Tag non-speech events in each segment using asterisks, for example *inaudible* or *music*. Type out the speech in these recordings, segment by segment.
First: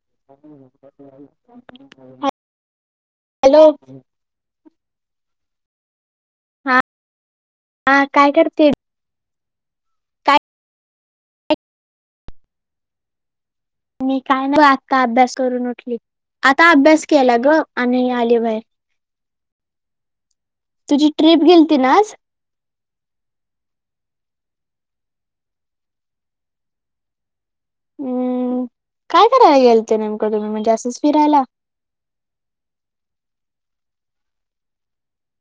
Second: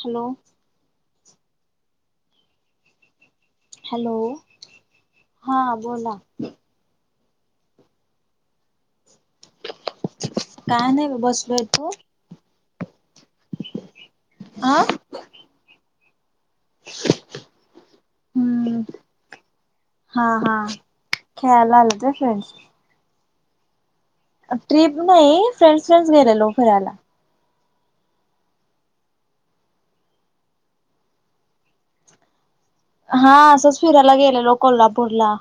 Hello *inaudible* hello हा बोला. हा हा काय करते? काय नाही बग बसलोय तू. मी काय नाहीं बग आ आत्ता अभ्यास करून उठली. आता अभ्यास केला ग आणि आली बाहेर. हम्म हा हा तुझी ट्रिप गेलती ख्याळाला ना आलंत आज फ्रेंडस ट्र्रीप नाही फ्रेंड्स फ्रेंड्स गेले लोक करायला. हम् काय करायला गेल ते नेमकं तुम्ही म्हणजे असंच फिरायला. हा असच फिरायला गेले लो कोल्हापूरला.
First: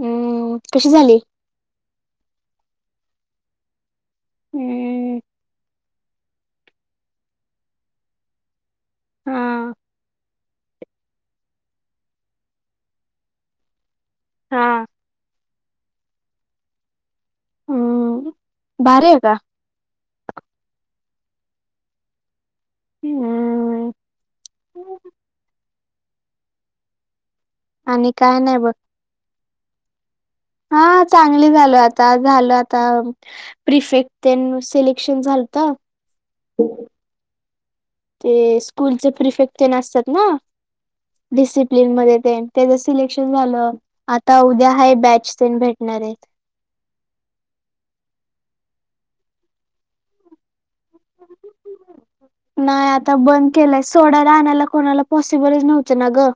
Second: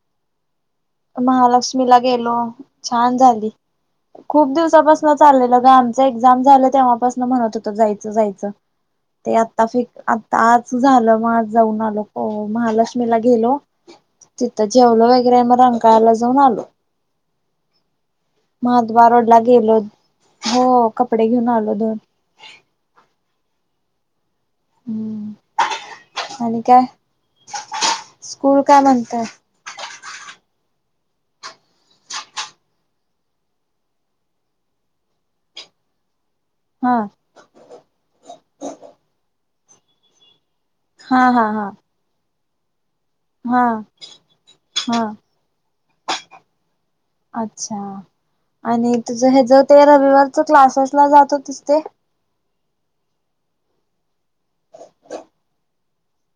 हम् कशी झालं महालक्ष्मीला गेलो छान झाली खूप दिवसापासन हम्म चाललेल ग आमच एक्झाम झालं तेव्हापासन म्हणत होत जायचं जायचं ते हा आत्ता फक आता आज झालं मग आज जाऊन आलो महालक्ष्मीला गेलो तिथं हा जेवलं वगैरे आहे मग रंकाळायला जाऊन आलो हम्म भारी मातवा आहे रोड का? ला गेलो हो कपडे घेऊन आलो दोन ह हम हम् आणि काय आणि काय नाही स्कूल बघ का म्हणतात हा चांगली झाल आता झाल आता प्रिफेक्ट सिलेक्शन झालत हा ते स्कूलचे परिफेक्ट असतात ना हा हा हा डिसिप्लिन मध्ये ते त्याच सिलेक्शन हा झालं आता उद्या हा बॅच प भेटणार आहेत अच्छा आणि तुझ ह ज ते रविवारच क्लाससला जातो तिस ते नाही आता बंद केलंय सोडाला आणायला कोणाला पॉसिबलच नव्हतं ना ग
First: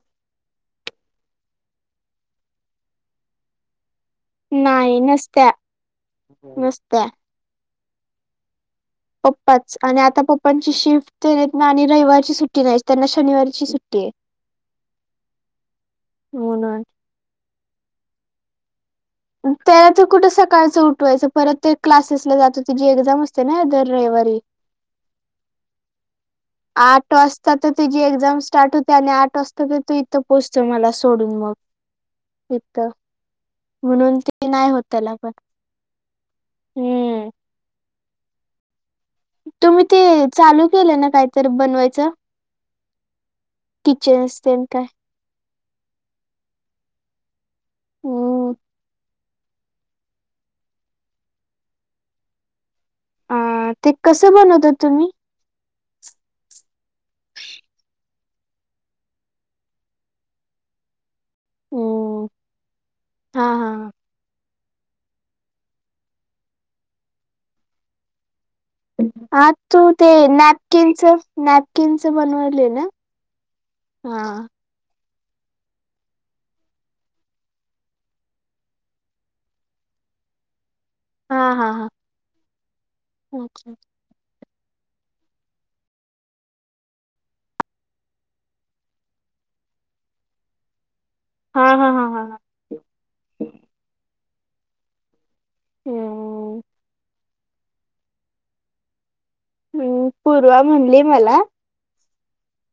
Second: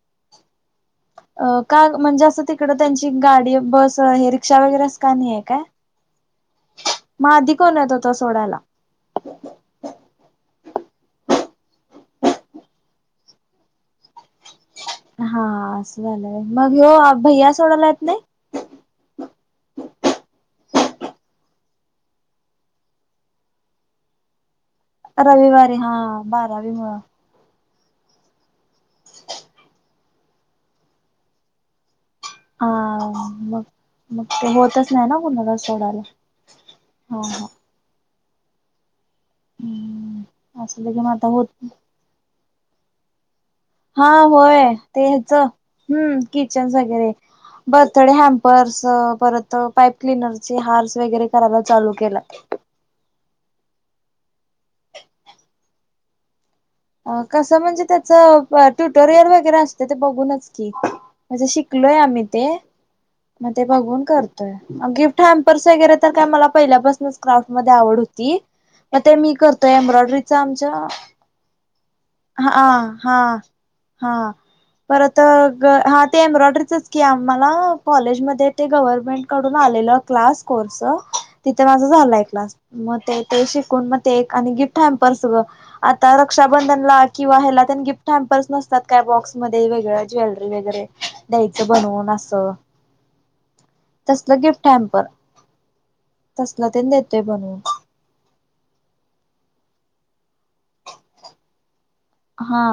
अ का म्हणजे असं तिकड त्यांची गाडी बस हेर कक्षा वगैरेच का नाही आहे काय नसत्या मग अधिक कोण येत होतो सोडायला पप्पाच आणि आता पप्पांची शिफ्ट ना आणि रविवारची सुट्टी नाही त्यांना शनिवारची सुट्टी आहे *inaudible* हा असं झालंय मग म्हणून ह भैया सोडाला आहेत नाही त्याला तर कुठं सकाळचं उठवायचं परत ते क्लासेसला जातो ति जी एक्झाम असते ना दर रविवारी रविवारी हा बारावी मुळ आठ वाजता तर तुझी एक्झाम स्टार्ट होते आणि आठ वाजता तर तू पोचतो मला सोडून मग हा इथ मग म्हणून मग ते होत होतच नाही त्याला ना पण. कणाला सोडायला हो हम्म. ह तुम्ही ते हम्म चालू असलं केलं की म ना आता कायत होत बनवायचं हा किचन्स तेन होय काय? तेच हम्म किचन वगैरे बरथडे हम्म. हॅम्पर्स परत पाईप क्लनरचे हार्स वगैरे करायला चालू केला अ ते कसं बनवतात तुम्ही अ कसं म्हणजे त्याचं ट्युटोरियल वगैरे असते ते बघूनच की म्हणजे शिकलोय आम्ही हम्म. ते हा मग ते हा. बघून करतो गिफ्ट हॅम्पर्स वगैरे तर काय मला पहिल्यापासूनच क्राफ्ट मध्ये आवड होती मग ते मी हा करतो तू ते एम्ब्रॉयडरीचा आमच्या नॅपकिनच ना कीस ब बनवले हा हा हा परत ग हा ते एम्ब्रॉयडरीचच की आम्हाला कॉलेजमध्ये ते गव्हर्नमेंट कडून आलेलं क्लास कोर्स च हा तिथ हा माझ हा. झालाय क्लास मग ते अच्छा. शिकून केक आणि गिफ्टा सगळं आता रक्षाबंधनला किंवा ह्याला गिफ्ट हॅम्पल्स नसतात काय बॉक्समध्ये वेगळ ज्वेलरी वगैरे हा द्यायचं हा हा बनवून हा हा. असं तसलं गिफ्ट हॅम्पर हम्म तसलं ते देतोय बनून हम्म पूर्वा म्हणली मला हा.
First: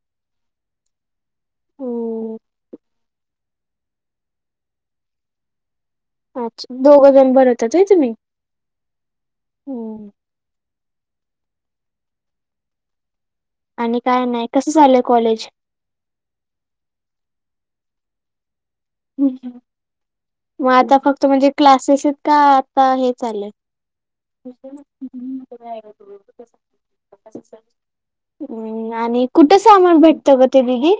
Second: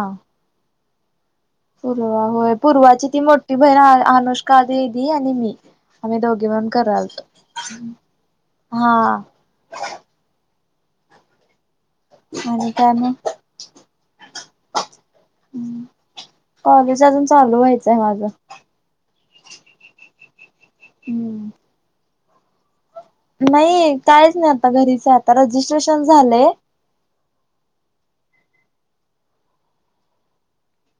पूर्वा हम्म. होय पूर्वाची ती मोठी बहीण अनुष्का दीदी आणि मी आम्ही दोघी म्हण अच्छा दोघ करालतो जण बनवतात होय तुम्ही? हा हम्म आणि का नाही आणि काय नाही कसं झालंय कॉलेज कॉलेज अजून चालू व्हायचं आहे माझं हम्म हम्म मग आता फक्त हम्म. म्हणजे क्लासेस का आता हे चाललंय? नाही काहीच नाही आता घरीच आता रजिस्ट्रेशन झालंय *unintelligible* हम्म आणि कुठं सामान भेटतं ग ते बघी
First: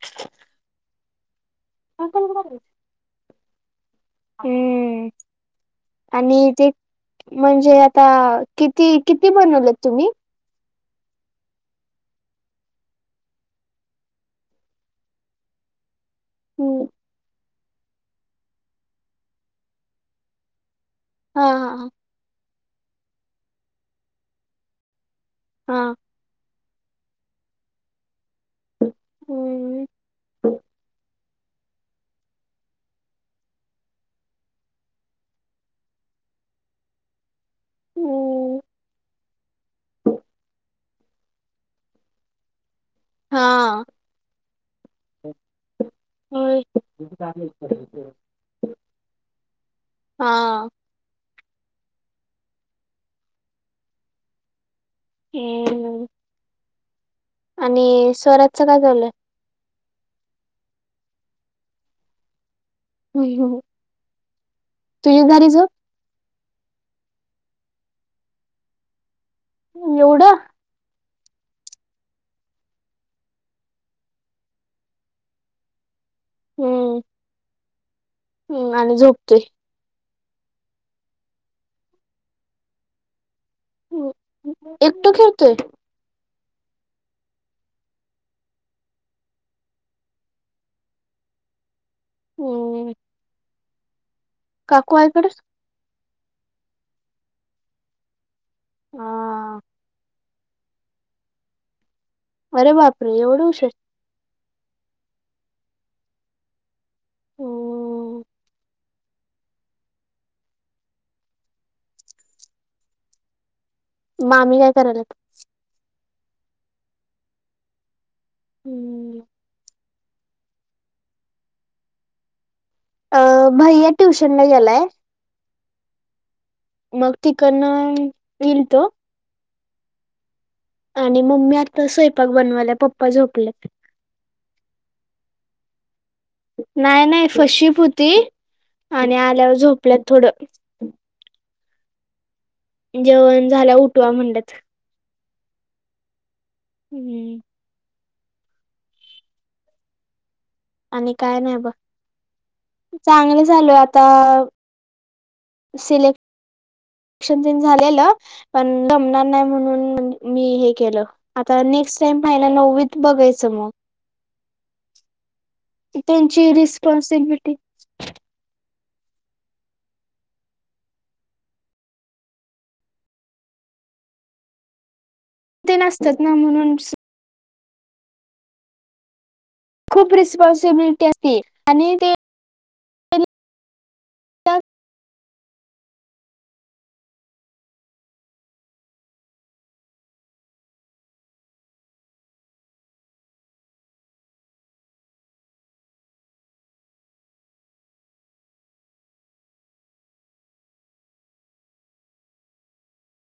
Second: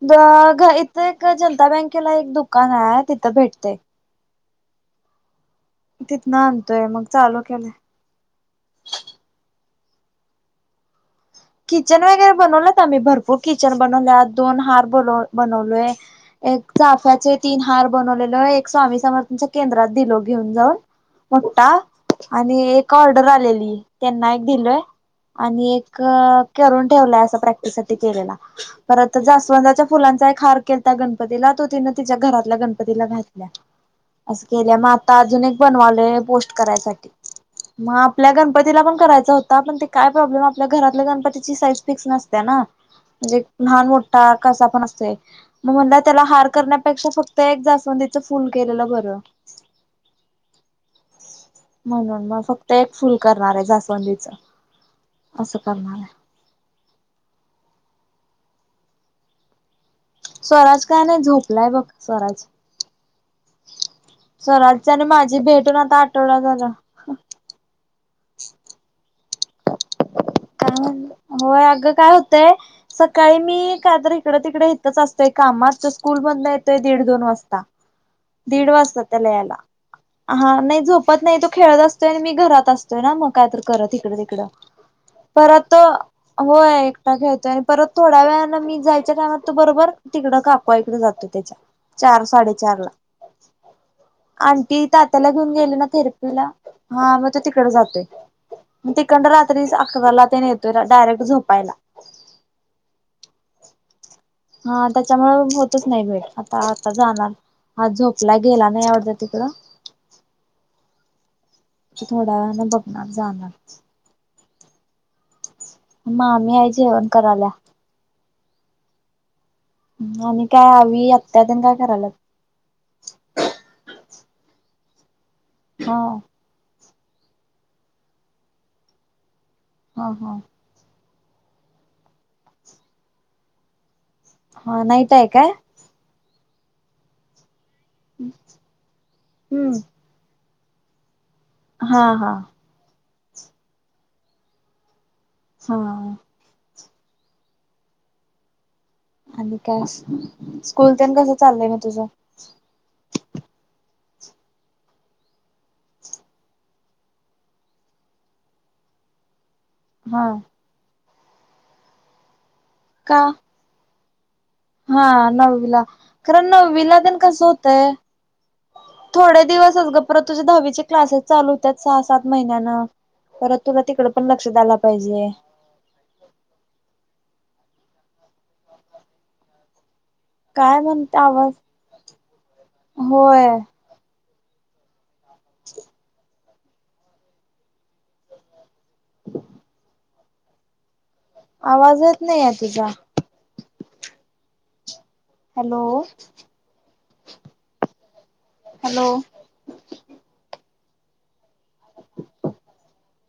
*unintelligible* इथं एक जनता बँकेला एक दुकान आहे तिथं भेटते हम्म तिथनं आणि ते आणतोय मग चालू केलंय. म्हणजे आता किती किती बनवलेत तुम्ही कीचेन वगैरे बनवलत आम्ही भरपूर कीचेन बनवलेत दोन हार बनव बनवलोय एक चाफ्याचे तीन हार बनवलेलय एक स्वामी समर्थांच्या केंद्रात दिलो घेऊन जाऊन हा मोठ्ठा हा आणि एक ऑर्डर आलेली त्यांना एक दिलय आणि हा एक तर करून ठेवलाय असं प्रॅक्टिस साठी केलेला परत जास्वंदाच्या हम्म फुलांचा एक हार केलंता गण पतीला तो तिने तिच्या घरातल्या गणपतीला घातलय अस केले मग आता अजून एक बनवालोय पोस्ट करायसाठी मग आपल्या हम्म गणपतीला पण करायचा होता पण ते काय प्रॉब्लेम आपल्या घरातल्या गणपतीची साईज फिक्स नसते ना हा म्हणजे लहान मोठा कसा पण असते मग म्हणलं त्याला हार होय करण्यापेक्षा फक्त एक जास्वंदीच फुल केलेलं बरं हा म्हणून मग फक्त एक फुल करणार आहे जास्वंदीच असं करणार हम्म आहे आणि स्वराजचं काय चाललंय? स्वराज काय नाही झोपलाय बघ स्वराज *inaudible* स्वराजची आणि तुझी माझी झाली झोप भेटून आता आठवडा झाला एवढा हम्म होय अगं काय होतंय सकाळी मी कायतर इकडे तिकडे इथेच असतय कामात स्कूल माधन येतोय हम्म दीड दोन वाजता, दीड हम्म आणि वाजतात त्याला झोपतोय. यायला हा, नाही झोपत नाही तो खेळत असतोय आणि मी घरात असतोय ना मग काय तर करत इकडे तिकडे एकटो खेळतोय परत व्हय एकटा खेळतोय आणि परत थोड्या वेळांन मी जायच्या टायमात तू बरोबर तिकडं का *unintelligible* जातो त्याच्या चार साडेचार ला. हम्म आंटी काकू आहे कडे तात्याला घेऊन गेली ना थेरपी ला? हा मग तो तिकड जातोय. मग तिकडं हा रात्री अकराला *unintelligible* येतोय डायरेक्ट झोपायला अरे बापरे एवढ उशीर हा त्याच्यामुळे होतच नाही भेट आता आता जाणार. हा हम्म झोपला गेला नाही आवडतं तिकडं. थोडा बघणार जाणार. मामी् काय कराला. म मी याय जेवण करायला. हम्म. आणि काय हवी आत्या त्यान काय करायला अ भैया ट्युशनला गेलाय ह मग तिकडनं येईल तो. हा हा आणि मम्मी आता स्वयपाक बनवाल्या पप्पा झोपल्यात हा नाहीत आहे काय नाय नाय फर्स्टशिप होती आणि आल्यावर हम्म झोपल्यात थोडं हा हा जेवण झाल्या उठवा म्हणतात हा. हम्म. आणि काय स्कूल आणि तेन कसं काय नाही चाललंय बा, मग तुझं चांगल चालू आता सिलेक्शन तेन झालेलं पण जमणार नाही म्हणून. हा मी हे केलं आता नेक्स्ट टाईम पाहियला नववीत का बघायचं मग? हा नववीला कारण त्यांची नववीला तेण कस रिस्पॉन्सिबिलिटी होतंय. थोडे दिवसस ग पर तुझ्या दहावीचे क्लासेस चालू होत्यात सहा सात महिन्यांना. परत तुला तिकड पण लक्ष द्याला पाहिजे. ते नसतात ना म्हणून. खूप काय रिस्पॉन्सिबिलिटी म्हणते असते आवाज आणि ते. होय. *unintelligible* *unintelligible* *unintelligible* आवाजच नाही आहे तुझा. Hello hello. *unintelligible*